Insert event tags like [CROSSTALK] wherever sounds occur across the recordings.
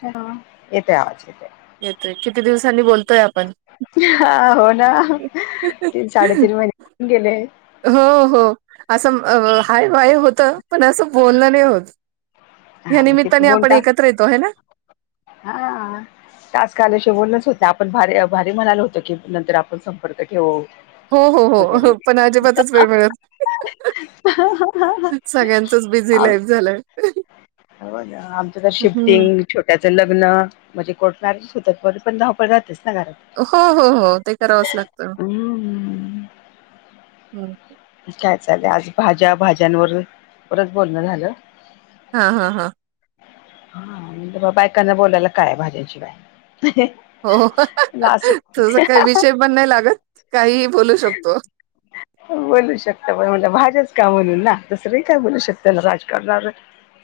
हा येतोय आवाज येते येतोय किती दिवसांनी बोलतोय आपण हा हो ना तीन साडेतीन महिने होऊन गेले हो हो असं हाय बाय होतं पण असं बोलणं नाही होत या हा मग ते निमित्ताने फोन आपण टास्क एकत्र येतो हे ना हा आज कालशी बोलनच होत नाही आपण भारी भारी म्हणालो होतो की नंतर आपण संपर्क ठेवू हो हो हो हो वगैरे. पण अजिबातच वेळ मिळत नाही सगळ्यांचच बिझी लाईफ झालंय आमचं तर हम्म. शिफ्टिंग छोट्याचं लग्न म्हणजे कोर्ट मॅरेजच होत पण धावपळच राहतेच ना घरात हो हो हो ते करावंच लागतं हम्म. हम काय चाललंय आज भाज्या भाज्यांवरच परत बोलणं झालं हा हा हा हा बायकांना बोलायला काय भाज्यांन शिवाय हो हहह तस काही विषय पण नाही लागत काहीही बोलू शकतो बोलू शकता पण म्हनल भाज्याच का म्हनून ना दुसरं ही काय बोलू शकत ना राजकारणावर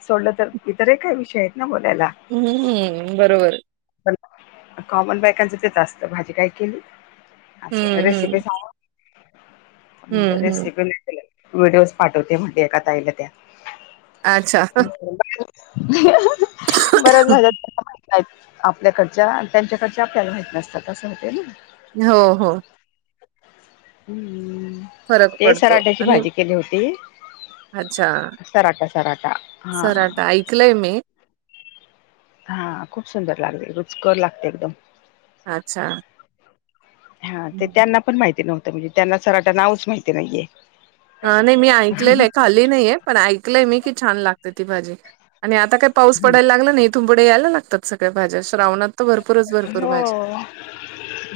सोडलं तर इतरही काय विषय आहेत ना बोलायला हम्म हम बरोबर पण कॉमन बायकांचं तेच असत भाजी काय केली असं हम्म रेसिपी हम्म सांग हम्म हम्म. रेसिपी व्हिडिओज पाठवते म्हणते एका ताईला त्या अच्छा ह-ह-ह बऱ्याच भाज्या आपल्याकडच्या अन् त्यांच्याकडच्या आपल्याला माहित नसतात असं होतय ना हो हो हम्म फरक ते पडतो सराट्याची आणि भाजी केली होती अच्छा सराटा सराटा हा सराटा ऐकलंय मी हा खूप सुंदर लागते रुचकर लागते एकदम अच्छा हा ते हम्म. त्यांना पण माहिती नव्हतं म्हणजे त्यांना सराटा नावच माहिती नाहीये नाही मी ऐकलेलं आहे खाली नाहीये पण ऐकलंय मी की छान लागते ती भाजी आणि आता काय पाऊस पडायला लागला ना इथून पुढे यायला लागतात सगळ्या भाज्या श्रावणात त भरपूरच भरपूर हो भाजी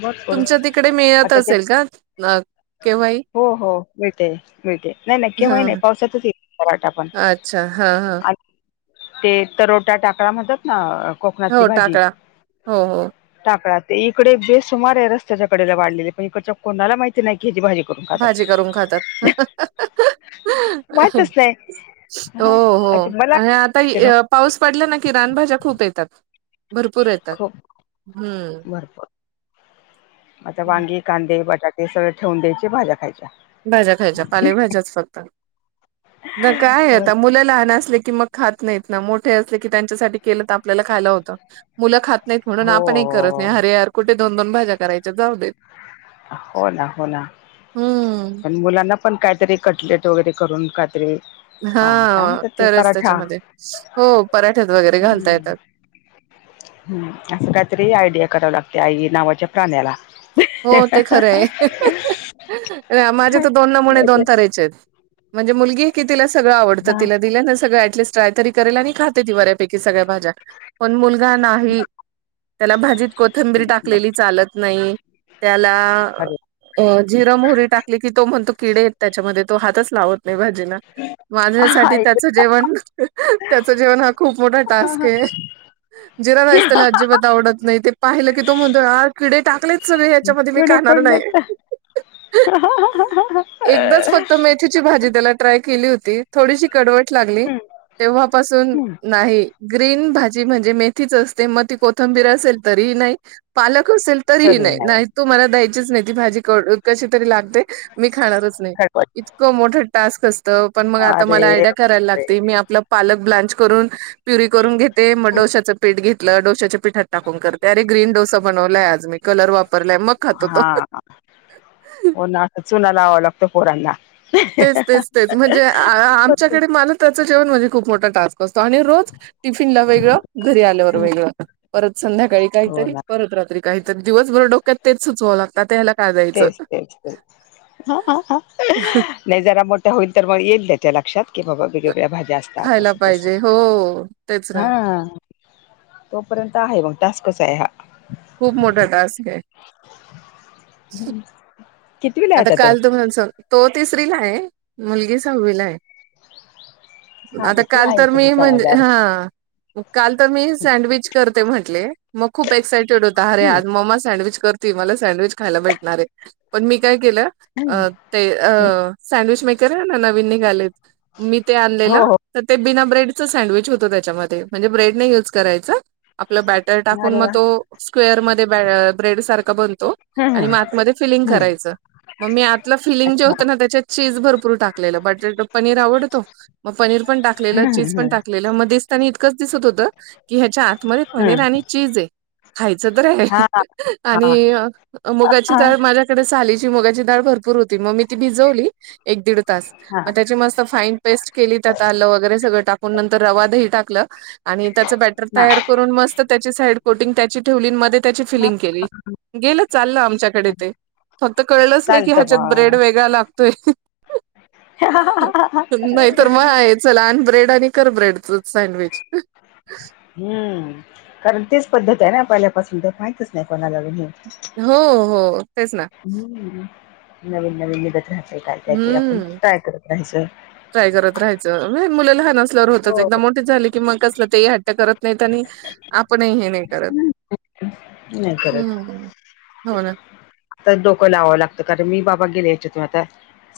भरपूर तुमच्या तिकडे मिळत आता ते असेल का मग केव्हाई हो हो मिळते मिळते नाही नाही केव्हाही हा. नाही पावसातच ये [UNINTELLIGIBLE] वाटा पण अच्छा हा हा आणि ते तरोटा टाकळा म्हणतात ना अ कोकणातली हो भाजी टाकळा हो हो टाकळा ते इकडे बेसुमार ये रस्त्याच्याकडेला वाढलेले पण इकडच्या कोणाला माहिती नाय की ह्याजी भाजी करून खातात. भाजी करून खातात माहितच नाही हो हो आता मला आणि आता ई यप पाऊस पडला ना की रानभाज्या खूप येतात भरपूर येत खूप हूं भरपूर आता वांगे, कांदे, बटाटे सगळे ठेवून द्यायचे भाज्या खायच्या. भाज्या खायच्या पालेभाज्याच फक्त म काय ये हो आता मुलं लहान असले की मग खात नाहीत ना मोठे असले की त्यांच्यासाठी केलं त आपल्याला खायला होत मुलं खात नाहीत म्हणून आपणही करत नाही हरे यार कुठे दोन दोन भाज्या करायच्या जाऊ देेत हो ना हो ना हम्म पण मुलांना पण कायतरी कटलेट वगैरे करून कायतरी हा तरच त्याच्यामध्ये हो पराठ्यात वगैरे घालता हम्म येतात. हम्म असं कायतरी आयडिया कराव लागते आई नावाच्या प्राण्याला हो ते खरंय अ माझे तर दोन नमुणे दोन तरेचे येत. म्हणजे मुलगी की तिला सगळ आवडत हा तिला दिल न सगळं ॲटलिस्ट ट्राय तरी करेल आणि खाते ती बऱ्यापैकी सगळ भाज्या पण मुलगा नाही त्याला भाजी कोथंबीरी टाकलेली चालत नाही. त्याला अरे अ झिर मोहोरी टाकली की तो म्हणतो किडे येत. त्याच्यामध्ये तो हातच लावत नाय भाजीला माझ्यासाठी आई त्याचं जेवण त्याचं जेवण हा खूप मोठा टास्क गं ये. जिरा राईस त्याला अजिबात आवडत नाही ते पाहिलं की तो म्हणतो आ किडे टाकलेत. सगळे हयाच्यामध्ये मी किडे काणार नाय पडलेत. एकदाच फक्त मेथीत ची भाजी त्याला ट्राय केली होती. थोडीशी कडवट लागली तेव्हापासून हम्म नाही ग्रीन भाज जी म्हणजे मेथीच असते म ती कोथंबीर असेल तरीही नाही पालक असेल तरीही नाही. नाही तू मला द्यायचीच नाय ती भाजी कड कशी तरी लागते मी खाणारच नाय खरवट इतकं मोठ टास्क असत पण मग आता अरे मला आयड्या करायला बापरे लागते मी आपला पालक ब्लाच करून प्युरी करून घेते म डोश्याचं पीठ घेतलं डोश्याच्या पीठात टाकून करते अर ग्रीन डोसा बनवलाय आज मी कलर वाप हा होनां आता चुना लावावां लागतो पोरांना तेच तेच तेच म्हणजे आ आ आमच्याकडे मला त्याचं जेवण म्हणजे खूप मोठा टास्क असतो आणि रोज टिफिनला वेगळं घरी आल्यावर वेगळं परत संध्याकाळी हो काहीतरी ना परत रात्री काही तर दिवसभर डोक्यात तेच सुचवावं लागत आता ह्याला काय द्यायचं तेच तेच तेच नाय जरा मोठ्या होईल तर म येईल त्याच्या लक्षात की बाबा वेगवेगळ्या भाज्या असतात खायला असं तस पाहिजे हो तेच ना हा तोपर्यंत आहे मग टास्कच आहे हा. खूप मोठा टास्क आहे. हम्म. आता काल [UNINTELLIGIBLE] तो तिसरी ला आहे मुलगी सहावीला आहे. हा आता मग ती काल आहे तर तरी मी म्हणजे समजदार. हा. काल तर मी सँडविच करते म्हटले म खूप एक्सायटेड होता अरे हम्म आज मम्मा सँडविच कर ती मला सँडविच खायला भेटणार आहे पण मी काय केलं हम्म अ ते अ हम्म. सँडविच मेकर आहे ना नवीन निघालेत मी ते हो आणलेला हो तर ते बिना ब्रेडचं सँडविच होतं त्याच्यामध्ये म्हणजे ब्रेड नाही युज करायचं आपलं बॅ टर टाकून अरे मग वा तो स्क्वेअर मध्ये बॅ ब्रेड सारखा बनतो. हम्म आणि हम्म म आतमध्ये फिलिंग हम्म. करायचं. मग मी आतलं फिलिंग जे अच्छा होतं ना त्याच्यात चीज भरपूर टाकलेलं बटर पनीर आवडतो मग पनीर पण टाकलेलं हम्म चीज पण हम्म टाकलं मध्ये दिसतानी इतकंच दिसत होतं. कि ह्याच्या आतमध्ये पनीर हम्म आणि चीज आहे. खायच तर आहे हा हा आणि मुगाची हा डाळ तर माझ्याकडे साली ची मुंगाचीडाळ भरपूर होती मग मी ती भिजवली एक दीड तास हा हा म त्याची मस्त फाईन पेस्ट केली त्यात आलं वगैरे सगळं टाकून नंतर रवा दही टाकलं आणि त्याचं बॅटर तयार करून मस्त त्याची साईड कोटिंग त्याची ठेवली मध्ये त्याची हा फिलिंग केली. गेलं चाललं आमच्याकडे ते फक्त कळलंच नाही की चालतं ह्याच्यात ब्रेड मग वेगळा लागतोय. नाही तर म आहे चल आण ब्रेड आणि कर ब्रेडच सँडविच. हम्म कारण तेच पद्धत आहे ना पहिल्यापासून तर माहितीच नाही कोणाला बी हम्म. हो हो तेच ना. हम्म नवीन नवीन निघत राहतं काय-काय ते आपण हम्म. ट्राय करत राहायचं. ट्राय करत राहायचं म मुला लहान असल्यावर होतच हो. एकदा मो ठी झाली कि मग कसलं ते हट्ट करत नाहीत आणि आपण ही हे नाही करत नाही करत हम्म हम्म हो ना. तर डोकं लावावं लागतं कारण मी बाबा गेल्या यायच्यातून आता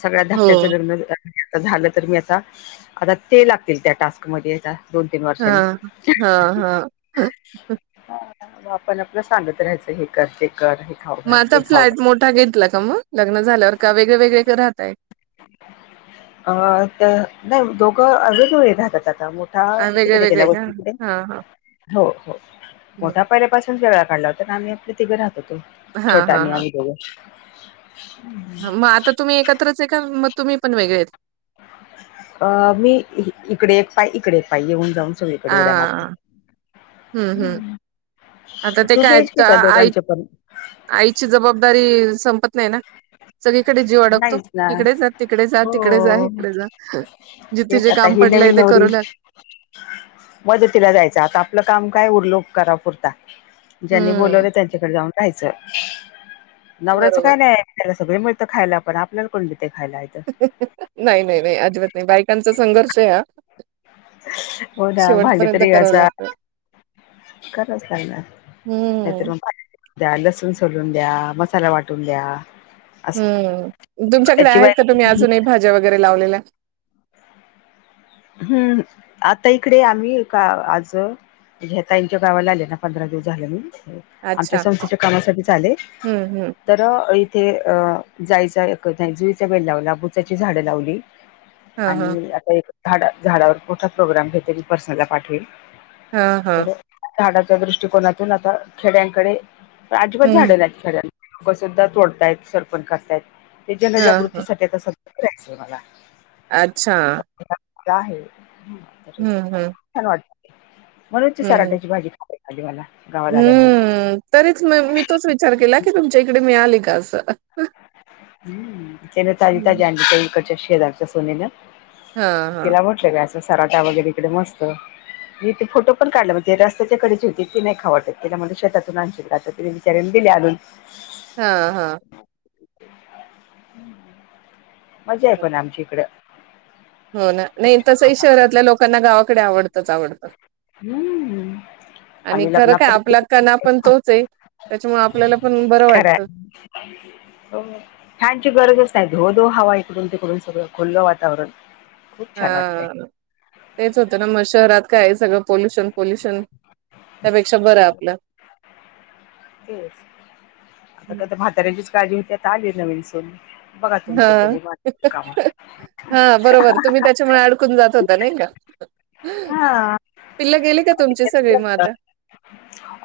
सगळ्या हो. धाक्याचं लग्न [UNINTELLIGIBLE] आता झालं तर मी आता आता ते लागतील त्या टास्कमध्ये हेच्या दोन तीन वर्षांनी. हा हा. [INAUDIBLE] आपण आपलं सांगत राहायचं हे कर ते कर हे खाऊ म घाल आता ते खाऊ घाल फ्लॅट मोठा घेतला का म लग्न झाल्यावर का वेगळे वेगळे राहतय? अ त्या नाही दोघं अजून ही [UNINTELLIGIBLE] राहतात आता मो ठा वेगळे तिकड वेगळे गेल्या का? वस्ती कुटे हां, हां. हो हो मोठ्या हं. पहिल्यापासून [UNINTELLIGIBLE] काढला होता ना आम्ही आपलं तिघं राहत होतो. हां, छोटा हां, आणि आम्ही दोघं. म आता तुम्ही एकत्रच आहे का म तुम्ही पण वेगळे आहेत? अ मी इकडे एक पाय इकडे पाय येऊन जाऊन चौवीकडे उड्या मारते. हां. हं, हं. आता ते टू बी काय एच त- के चा आहे आई दोघांचे पण. आईची जबाबदारी संपत नाही ना. सगळीकडे जीव अडकतो नाहीच ना इकडे जा तिकडे जा तिकडे जा हो इकडे जा. जिथे तेच जे आता काम ही पडलंय नवीन ते नवरी करू ना. मदतीला जायचं आता आपलं काम काय उरलो करा पुुरता. ज्यांनी हम्म बोलावले त्यांच्याकडे जाऊन राहायचं नवऱ्याचं बरोबर काय नाय त्याला सगळे मिळतं खायला आपण आपल्याला कोण देते खायला इथं. नाही नाही नाही, अजिबात नाही, बायकांचा संघर्षय हा. हो ना, भांडे शेवटपर्यंत तरी करावं घासा लागतं खरच [UNINTELLIGIBLE] हम्म नाहीतर [UNINTELLIGIBLE] द्या लसूण सोलून द्या, मसाला वाटून द्या. असं हम्म! तुमच्याकडे त्याची आहेत का, तुम्ही बायको अजूनही भाज्या वगैरे लावलेल्या? हम्म! आता इकडे आम्ही एका आज म्हणजे, ह्या ताईंच्या गावाला आले ना, पंधरा दिवस झाल मी आमच्या अच्छा संस्थेच्या कामासाठीच आले. हम्म हम्म तर इथे अ जायच, जुईचा बेल लावला, बुचाची झाडं लावली. हा हा आणि आता एक झाड, झाडावर मोठा प्रोग्राम घेते, मी पर्सनला पाठवेल. हा हा तर, झाडाच्या दृष्टिकोनातून आता खेड्यांकडे अजिबाज झाड हम्म नाही आहेत, खऱ्याना लोकसुद्धा तोडतायत, सरपन करतायत. ते हा हा जनजागृतीसाठी आता सध्या करायचय मला. अच्छा! आहे, हम्म हम्म छान वाटत, म्हणून हम्म सराट्याची भाजी [UNINTELLIGIBLE] हम्म! तरीच म मी तोच विचार केला, की तुमच्या इकडे मिळाली का असं? हम्! त्यान ताजी ताजी हं. आणली, त्या इकडच्या शेजारच्या सुनेन, हां, हां. तिला असं, सराटा वगैरेकडे मस्त मी इथे फोटो पण काढला, म्हणजे रस्तच्या कडेचचे होते तती नाही खाव वाटत, ततिला म्हणल शेतातून आणशील का? तिने बिचारीने दिले आणून. हा हा. [UNINTELLIGIBLE] [INAUDIBLE] मजा आहे पण आमची इकड. हो ना, नाही तसंही शहरातल्या वातावरण लोकांना गावाकडे आवडतंच आवडतं. हम्म! आणि खरं काय, आपला कणा पण तोच आहे, त्याच्यामुळ आपल्याला पण बरं खरं वाटतं. आहे हो. फॅनची गरजच नाही, धो धो हवा, इकडून तिकडून सगळं खुलं वातावरण. खूप छान वाटतंय हा. तेच होतं ना, मग शहरात काय आहे, सगळं पॉोल्युशन पोल्युशन, त्यापेक्षा बरं आहे आपलं. तेच, आता हं. का तर म्हाताऱ्यांचीच काळजी होती, आता आली नवीन सून. बघा तुमच तरी, [UNINTELLIGIBLE] का हा बरोबर, तुम्ही त्याच्यामुळे अडकून जात होता नाही का? हा. पिल्ला गेली का तुमची सगळी म आता?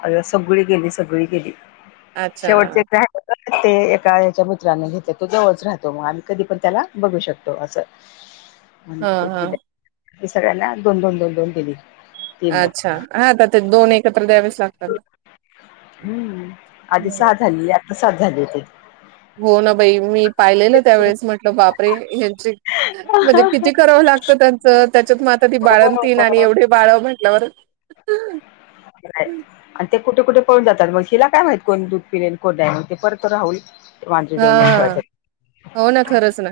अर सगळी गेली, सगळी गेली, अच्छा. शेवटचे एक ते एका याच्या मित्राने घेतलं, तो जवळच राहतो मग, आम्ही कधी पण त्याला बघू शकतो असं. [INAUDIBLE] एक हां. दिले, सगळ्यांना दोन, दोन, दोन, दोन, दिली. तीन अच्छा! लोकांना हा आता ते दोन एकत्र द्यावेच लागतात ना? हम्म! आधी सहा झाली, आत्ता सात झाली होती. हो ना बाई, मी पाहिलेलं त्यावेेळेस, म्हटलं बापरे! यांची म्हणजे किती करावं लागत त्यांच, त्याच्यात मग आता ती बाळणतीन, आणि एवढे बाळ म्हटल्यावर [UNINTELLIGIBLE] [INAUDIBLE] आणि ते कुठे कुठे पळून जातात मग, आणि हिला काय माहती, कोण दूध पिलेल कोन नाही, ते परत राह हा हो ना खरंच ना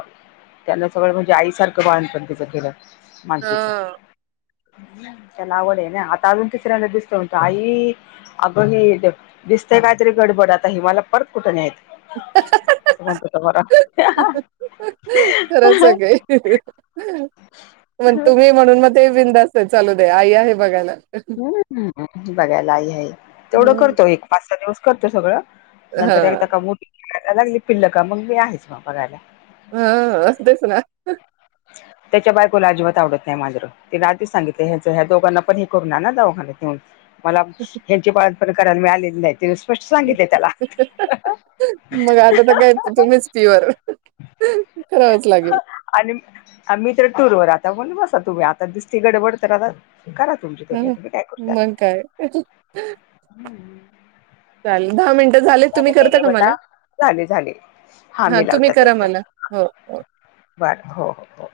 [UNINTELLIGIBLE] त्यांन सगळं म्हणजे आईसारखं, बाळंतपण तीचं केलं. मानसीच. हा. त्याला आवडय न. आता अजून तिसऱ्यांद दिसतो म्हणतो, आई अगं, ही दि - दिसतंय काहीतरी गडबड. आता ही मला परत कुठानेयत. असं, म्हणतो तो मला. खरंच [UNINTELLIGIBLE] मग तुम्ही म्हणून, मग ते बिंदस्ताय. चालू दे, आई आहे बघायला. ह, बघायला आई आहे. तेवढं हम्म करतोय. एक पाच - सहा दिवस करतो सगळं. हा नंतर एकदा का, मोठी [UNINTELLIGIBLE] लागली पिल्लं का, मग मी आहेच मग बघायला. ह, अ तेस ना? त्याच्या बायकोला, अजिबात आवडत नाही. माजरं. तिनं आधी सांगितल. ह्यांच, ह्या दोघांना पण हे करून आना दवाखान्यात नेऊन. मला, ह्यांची बाळंतपण करायला मि आलेली नाही. तिनं स्पष्ट सांगितलय त्याला. [UNINTELLIGIBLE] [UNINTELLIGIBLE] मग, आता तर काय, तुम्हीच प्युअर. करावच लागेल. आणि मी तर टूरवर. आता मनलं बसा, तुम्ही आता. दिसतीय गडबड तर आता करा तुमची [UNINTELLIGIBLE] तुम्ही ह आता. मी काय करू त्याला? मग काय हम्म चाले. दहा मिनटं झाले, तुम्ही करता ग का मला? बेटा झाले झाले हा, मी तुम्ही लावतात करा एक मला. हो, हो. बर. हो, हो.